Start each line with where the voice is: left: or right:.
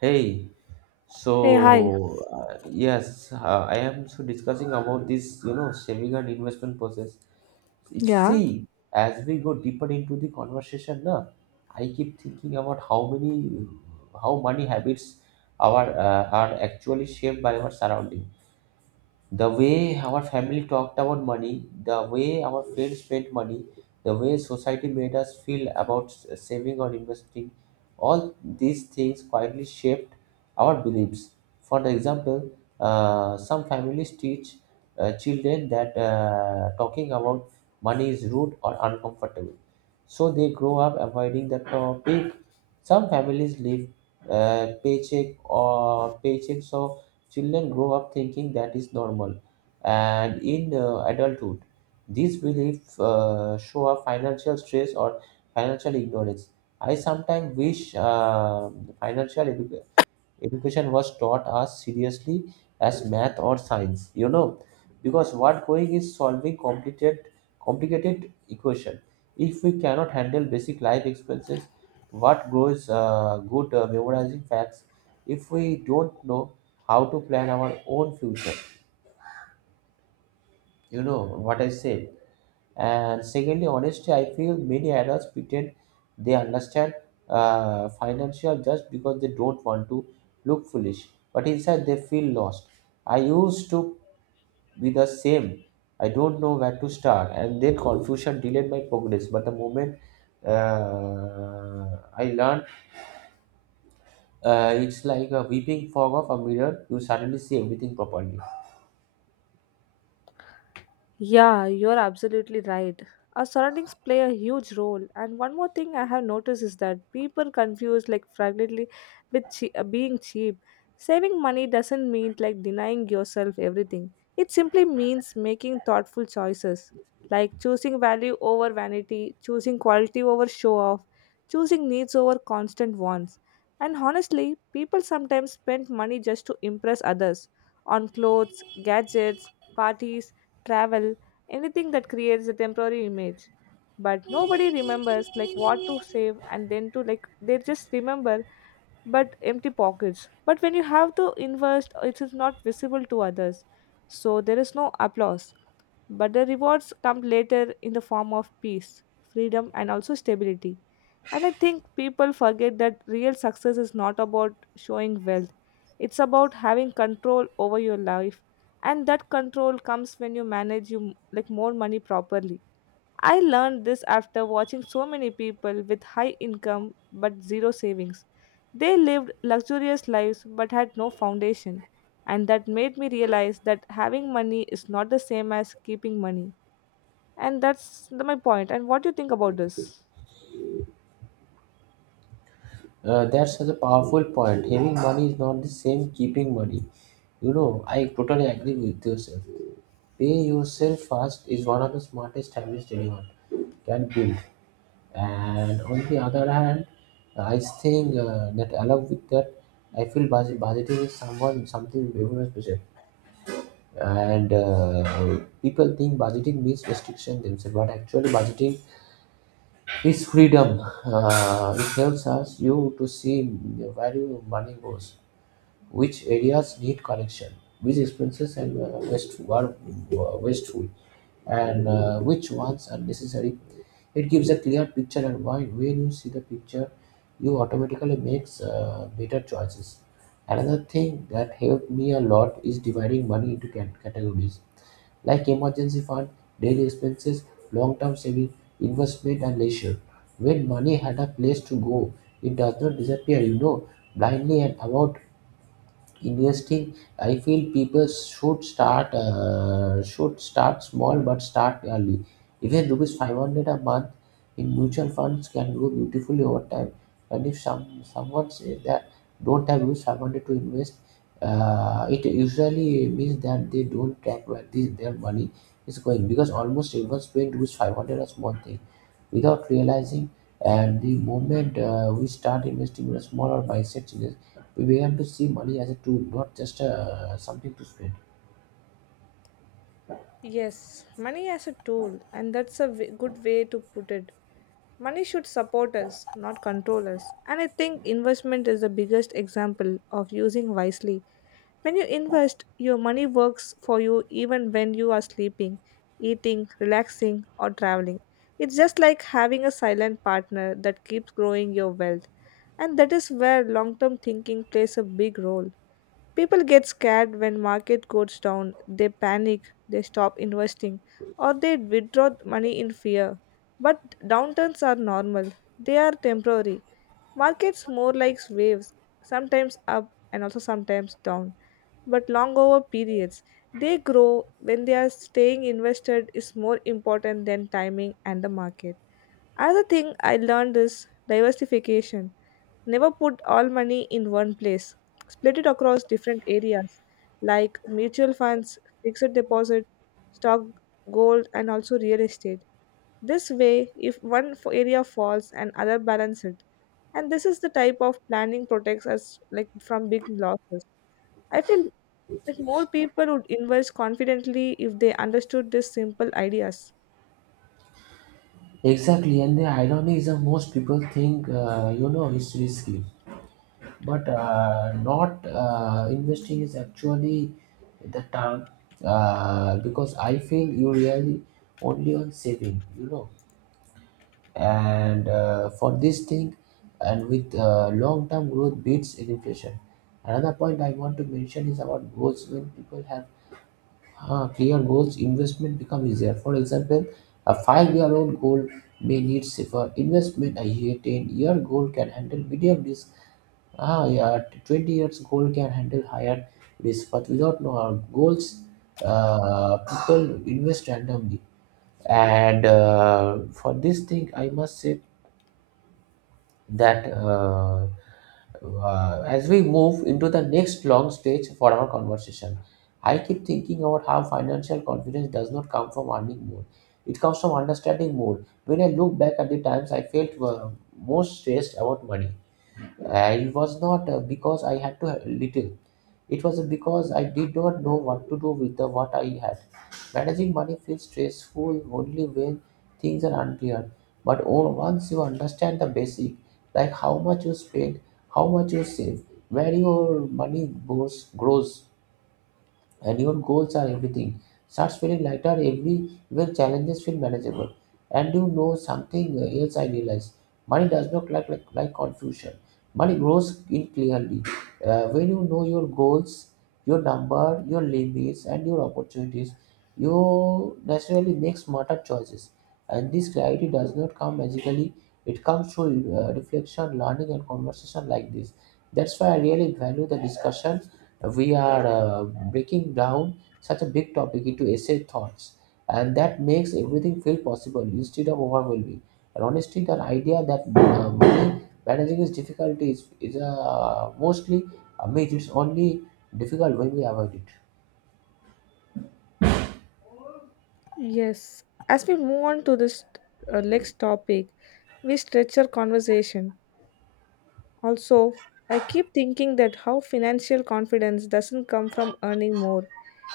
right: Hey,
left: Hey, hi.
right: so, yes, I am so discussing about this, saving and investment process.
left: Ja,
right: See, as we go deeper into the conversation, na, I keep thinking about how many, how money habits our are actually shaped by our surroundings, the way our family talked about money, the way our friends spent money, the way society made us feel about saving or investing. All these things quietly shaped our beliefs. For example, some families teach children that talking about money is rude or uncomfortable. So they grow up avoiding the topic. Some families live paycheck or paycheck, so children grow up thinking that is normal, and in adulthood, these beliefs show a financial stress or financial ignorance. I sometimes wish financial education was taught as seriously as math or science, because what going is solving complicated equation if we cannot handle basic life expenses, what grows good memorizing facts if we don't know how to plan our own future, you know what I say. And secondly, honestly, I feel many adults pretend they understand financial just because they don't want to look foolish, but inside they feel lost. I used to be the same. I don't know where to start, and then confusion delayed my progress. But the moment I learned, it's like a weeping fog of a mirror. You suddenly see everything properly.
left: yeah, you're absolutely right. Our surroundings play a huge role. And one more thing I have noticed is that people confuse like fragility with being cheap. Saving money doesn't mean like denying yourself everything. It simply means making thoughtful choices, like choosing value over vanity, choosing quality over show off, choosing needs over constant wants. And honestly, people sometimes spend money just to impress others on clothes, gadgets, parties, travel, anything that creates a temporary image. But nobody remembers like what to save and then to like they just remember but empty pockets. But when you have to invest, it is not visible to others. So there is no applause. But the rewards come later in the form of peace, freedom, and also stability. And I think people forget that real success is not about showing wealth, it's about having control over your life. And that control comes when you manage you like more money properly. I learned this after watching so many people with high income but zero savings. They lived luxurious lives but had no foundation, and that made me realize that having money is not the same as keeping money. And my point. And what do you think about this?
right: That's such a powerful point. Having money is not the same keeping money. You know, I totally agree with yourself. Pay yourself first is one of the smartest habits anyone can build. And on the other hand, I think that along with that, I feel budgeting is someone something very much special. And people think budgeting means restriction themselves, but actually budgeting is freedom. It helps us you to see where your money goes, which areas need correction, which expenses and wasteful, and which ones are necessary. It gives a clear picture, and why when you see the picture, you automatically makes better choices. Another thing that helped me a lot is dividing money into categories like emergency fund, daily expenses, long-term saving, investment, and leisure. When money had a place to go, it does not disappear, you know, blindly. And without investing, I feel people should start, small but start early. Even rupees 500 a month in mutual funds can grow beautifully over time. And if someone says that don't have rupees 500 to invest, it usually means that they don't track where their money is going because almost everyone spends rupees 500 on small thing without realizing. And the moment we start investing in a smaller mindset changes, we began to see money as a tool, not just something to spend.
left: Yes, money as a tool, and that's a good way to put it. Money should support us, not control us. And I think investment is the biggest example of using wisely. When you invest, your money works for you even when you are sleeping, eating, relaxing, or traveling. It's just like having a silent partner that keeps growing your wealth. And that is where long term thinking plays a big role. People get scared when market goes down, they panic, they stop investing, or they withdraw money in fear. But downturns are normal. They are temporary. Markets more like waves, sometimes up and also sometimes down, but long over periods. They grow when they are staying invested is more important than timing and the market. Another thing I learned is diversification. Never put all money in one place. Split it across different areas like mutual funds, fixed deposit, stock, gold and also real estate. This way if one area falls and other balance it, and this is the type of planning protects us like from big losses. I feel that more people would invest confidently if they understood these simple ideas.
right: Exactly, and the irony is that most people think, you know, it's risky, but not investing is actually the term, because I feel you really only on saving, you know, and for this thing, and with long term growth beats inflation. Another point I want to mention is about goals when people have clear goals, investment become easier. For example, a five-year-old goal may need safer investment. A ten-year goal can handle medium risk. Ah, yeah, 20 years goal can handle higher risk. But without no goals, people invest randomly. And for this thing, I must say that as we move into the next long stage for our conversation, I keep thinking about how financial confidence does not come from earning more. It comes from understanding more. When I look back at the times I felt most stressed about money, it was not because I had to have little. It was because I did not know what to do with the what I had. Managing money feels stressful only when things are unclear. But once you understand the basic, like how much you spend, how much you save, where your money goes, grows, and your goals are, everything starts feeling lighter, every when challenges feel manageable. And you know something else, I realized money does not like, confusion. Money grows in clearly, when you know your goals, your number, your limits and your opportunities, you naturally make smarter choices. And this clarity does not come magically. It comes through reflection, learning and conversation like this. That's why I really value the discussion. We are breaking down such a big topic into essay thoughts, and that makes everything feel possible instead of overwhelming. And honestly, the idea that money managing is difficult is mostly a myth. It's only difficult when we avoid it.
left: Yes, as we move on to this next topic, we stretch our conversation also. I keep thinking that how financial confidence doesn't come from earning more,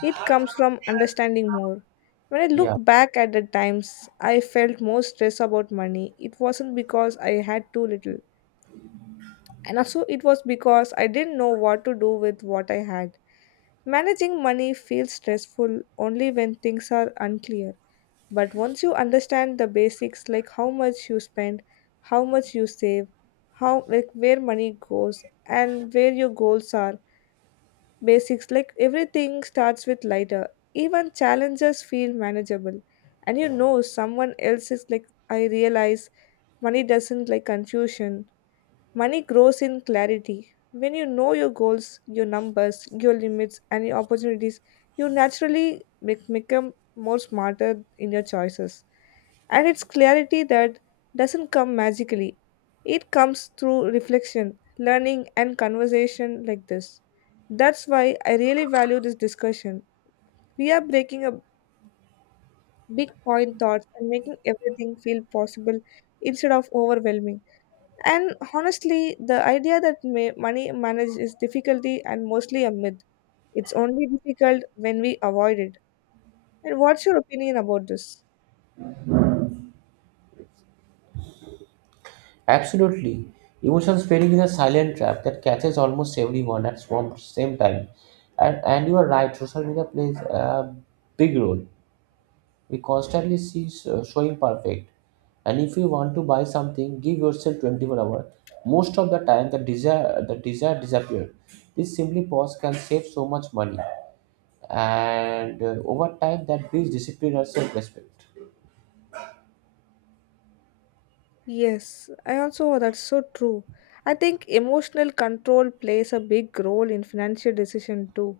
left: it comes from understanding more. When I look
right: Yeah,
left: back at the times I felt more stress about money, it wasn't because I had too little. And also, it was because I didn't know what to do with what I had. Managing money feels stressful only when things are unclear. But once you understand the basics like how much you spend, how much you save, how like where money goes and where your goals are, basics like everything starts with lighter. Even challenges feel manageable. And you know someone else is like I realize money doesn't like confusion. Money grows in clarity. When you know your goals, your numbers, your limits, and your opportunities, you naturally become more smarter in your choices. And it's clarity that doesn't come magically, it comes through reflection, learning, and conversation like this. That's why I really value this discussion. We are breaking up big point thoughts and making everything feel possible instead of overwhelming. And honestly, the idea that money manage is difficulty and mostly a myth. It's only difficult when we avoid it. And what's your opinion about this?
right: absolutely. Emotion spinning is a silent trap that catches almost everyone at one same time. And you are right, social media plays a big role. We constantly see showing perfect. And if you want to buy something, give yourself 24 hours. Most of the time, the desire disappears. This simply pause can save so much money, and over time that builds discipline or self-respect.
left: Yes, I also that's so true. I think emotional control plays a big role in financial decision too.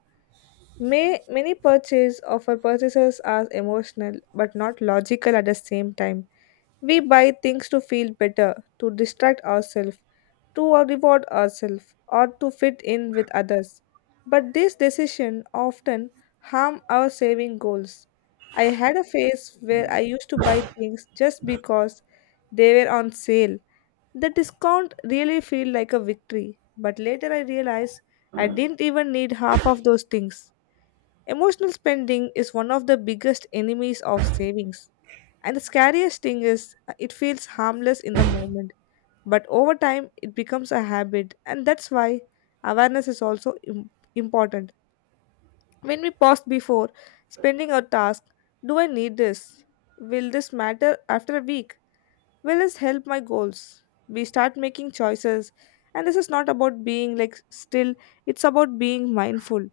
left: May many purchase of our purchases are emotional but not logical at the same time. We buy things to feel better, to distract ourselves, to reward ourselves or to fit in with others. But these decisions often harm our saving goals. I had a phase where I used to buy things just because they were on sale. The discount really felt like a victory, but later I realized I didn't even need half of those things. Emotional spending is one of the biggest enemies of savings. And the scariest thing is, it feels harmless in the moment but over time, it becomes a habit, and that's why awareness is also important. When we pause before spending our task, do I need this? Will this matter after a week? Will this help my goals? We start making choices, and this is not about being like still, it's about being mindful.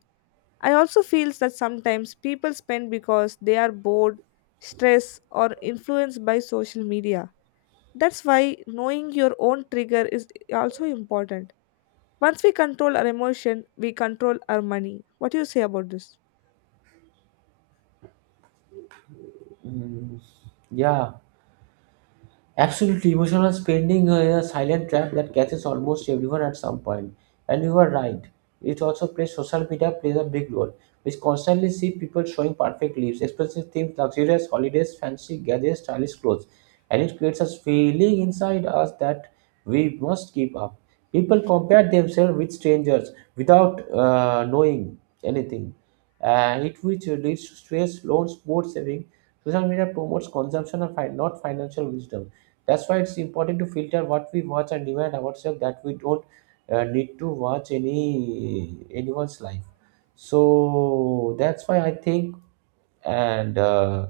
left: I also feel that sometimes people spend because they are bored, stressed, or influenced by social media. That's why knowing your own trigger is also important. Once we control our emotion, we control our money. What do you say about this?
right: Yeah. Absolutely, emotional spending is a silent trap that catches almost everyone at some point. And you are right. It also plays social media plays a big role. We constantly see people showing perfect lives, expensive things, luxurious holidays, fancy gadgets, stylish clothes, and it creates a feeling inside us that we must keep up. People compare themselves with strangers without knowing anything, and it which leads to stress, loans, poor saving. Social media promotes consumption and not financial wisdom. That's why it's important to filter what we watch and remind ourselves that we don't need to watch anyone's life. So that's why I think, and uh,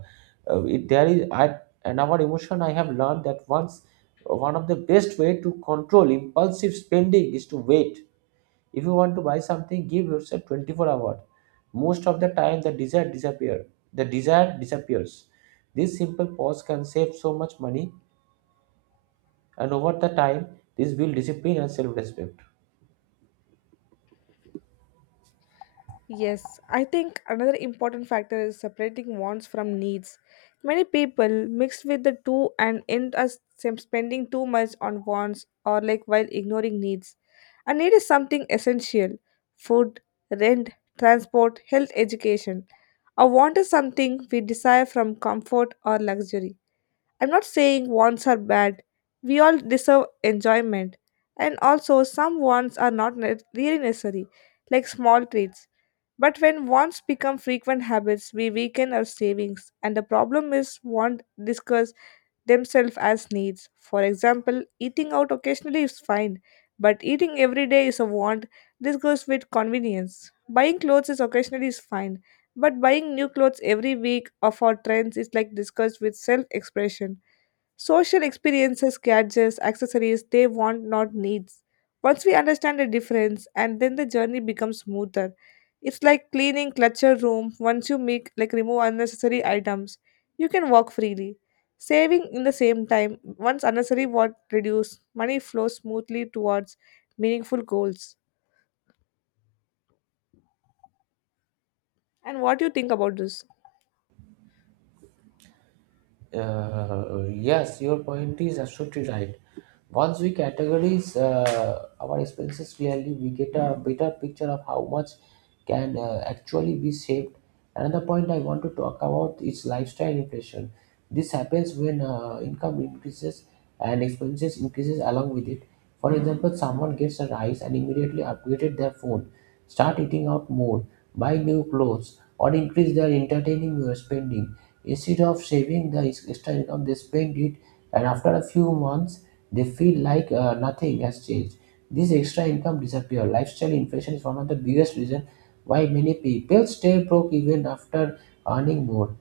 right: uh, it, there is I and our emotion. I have learned that once, one of the best way to control impulsive spending is to wait. If you want to buy something, give yourself 24 hours. Most of the time, The desire disappears. This simple pause can save so much money, and over the time this build discipline and self-respect.
left: Yes, I think another important factor is separating wants from needs. Many people mix with the two and end up spending too much on wants or like while ignoring needs. A need is something essential: food, rent, transport, health, education. A want is something we desire from comfort or luxury. I'm not saying wants are bad. We all deserve enjoyment. And also, some wants are not really necessary, like small treats. But when wants become frequent habits, we weaken our savings, and the problem is want discuss themselves as needs. For example, eating out occasionally is fine, but eating every day is a want. This goes with convenience. Buying clothes is occasionally is fine, but buying new clothes every week or for trends is like discussed with self-expression. Social experiences, gadgets, accessories, they want not needs. Once we understand the difference and then the journey becomes smoother. It's like cleaning clutter room. Once you make like remove unnecessary items, you can walk freely. Saving in the same time, once unnecessary what reduce, money flows smoothly towards meaningful goals. And what do you think about this?
right: Uh, yes, your point is absolutely right. Once we categorize our expenses clearly, we get a better picture of how much can actually be saved. Another point I want to talk about is lifestyle inflation. This happens when income increases and expenses increases along with it. For example, someone gets a rise and immediately upgraded their phone, start eating out more, buy new clothes, or increase their entertaining spending. Instead of saving the extra income, they spend it, and after a few months, they feel like nothing has changed. This extra income disappears. Lifestyle inflation is one of the biggest reasons why many people stay broke even after earning more.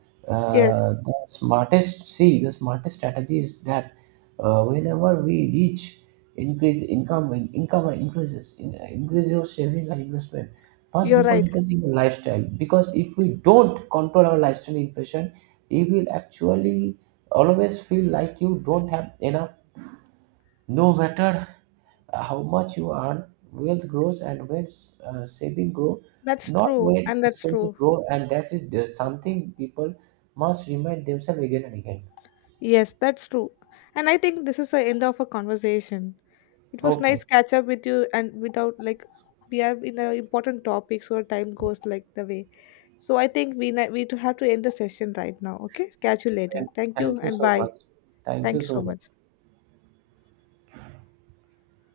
left: Yes,
right: See, the smartest strategy is that, whenever we reach increase income, when income increases, increase your saving and investment first
left: you're
right: before
left: right.
right: increasing your lifestyle. Because if we don't control our lifestyle inflation, it will actually always feel like you don't have enough, no matter how much you earn, wealth grows and when saving grow,
left: That's
right: not
left: true,
right: when
left: and that's
right: expenses
left: true.
right: grow, and that is something people must remind themselves again and again.
left: Yes, that's true. And I think this is the end of a conversation. It was nice
right: Okay,
left: catch up with you and without like we have in a important topic, so time goes like the way. So I think we to have to end the session right now. Okay, catch you later. Thank you
right: thank you
left: and
right: so
left: bye.
right: much. Thank you
left: Thank you so
right: so much.
left: much.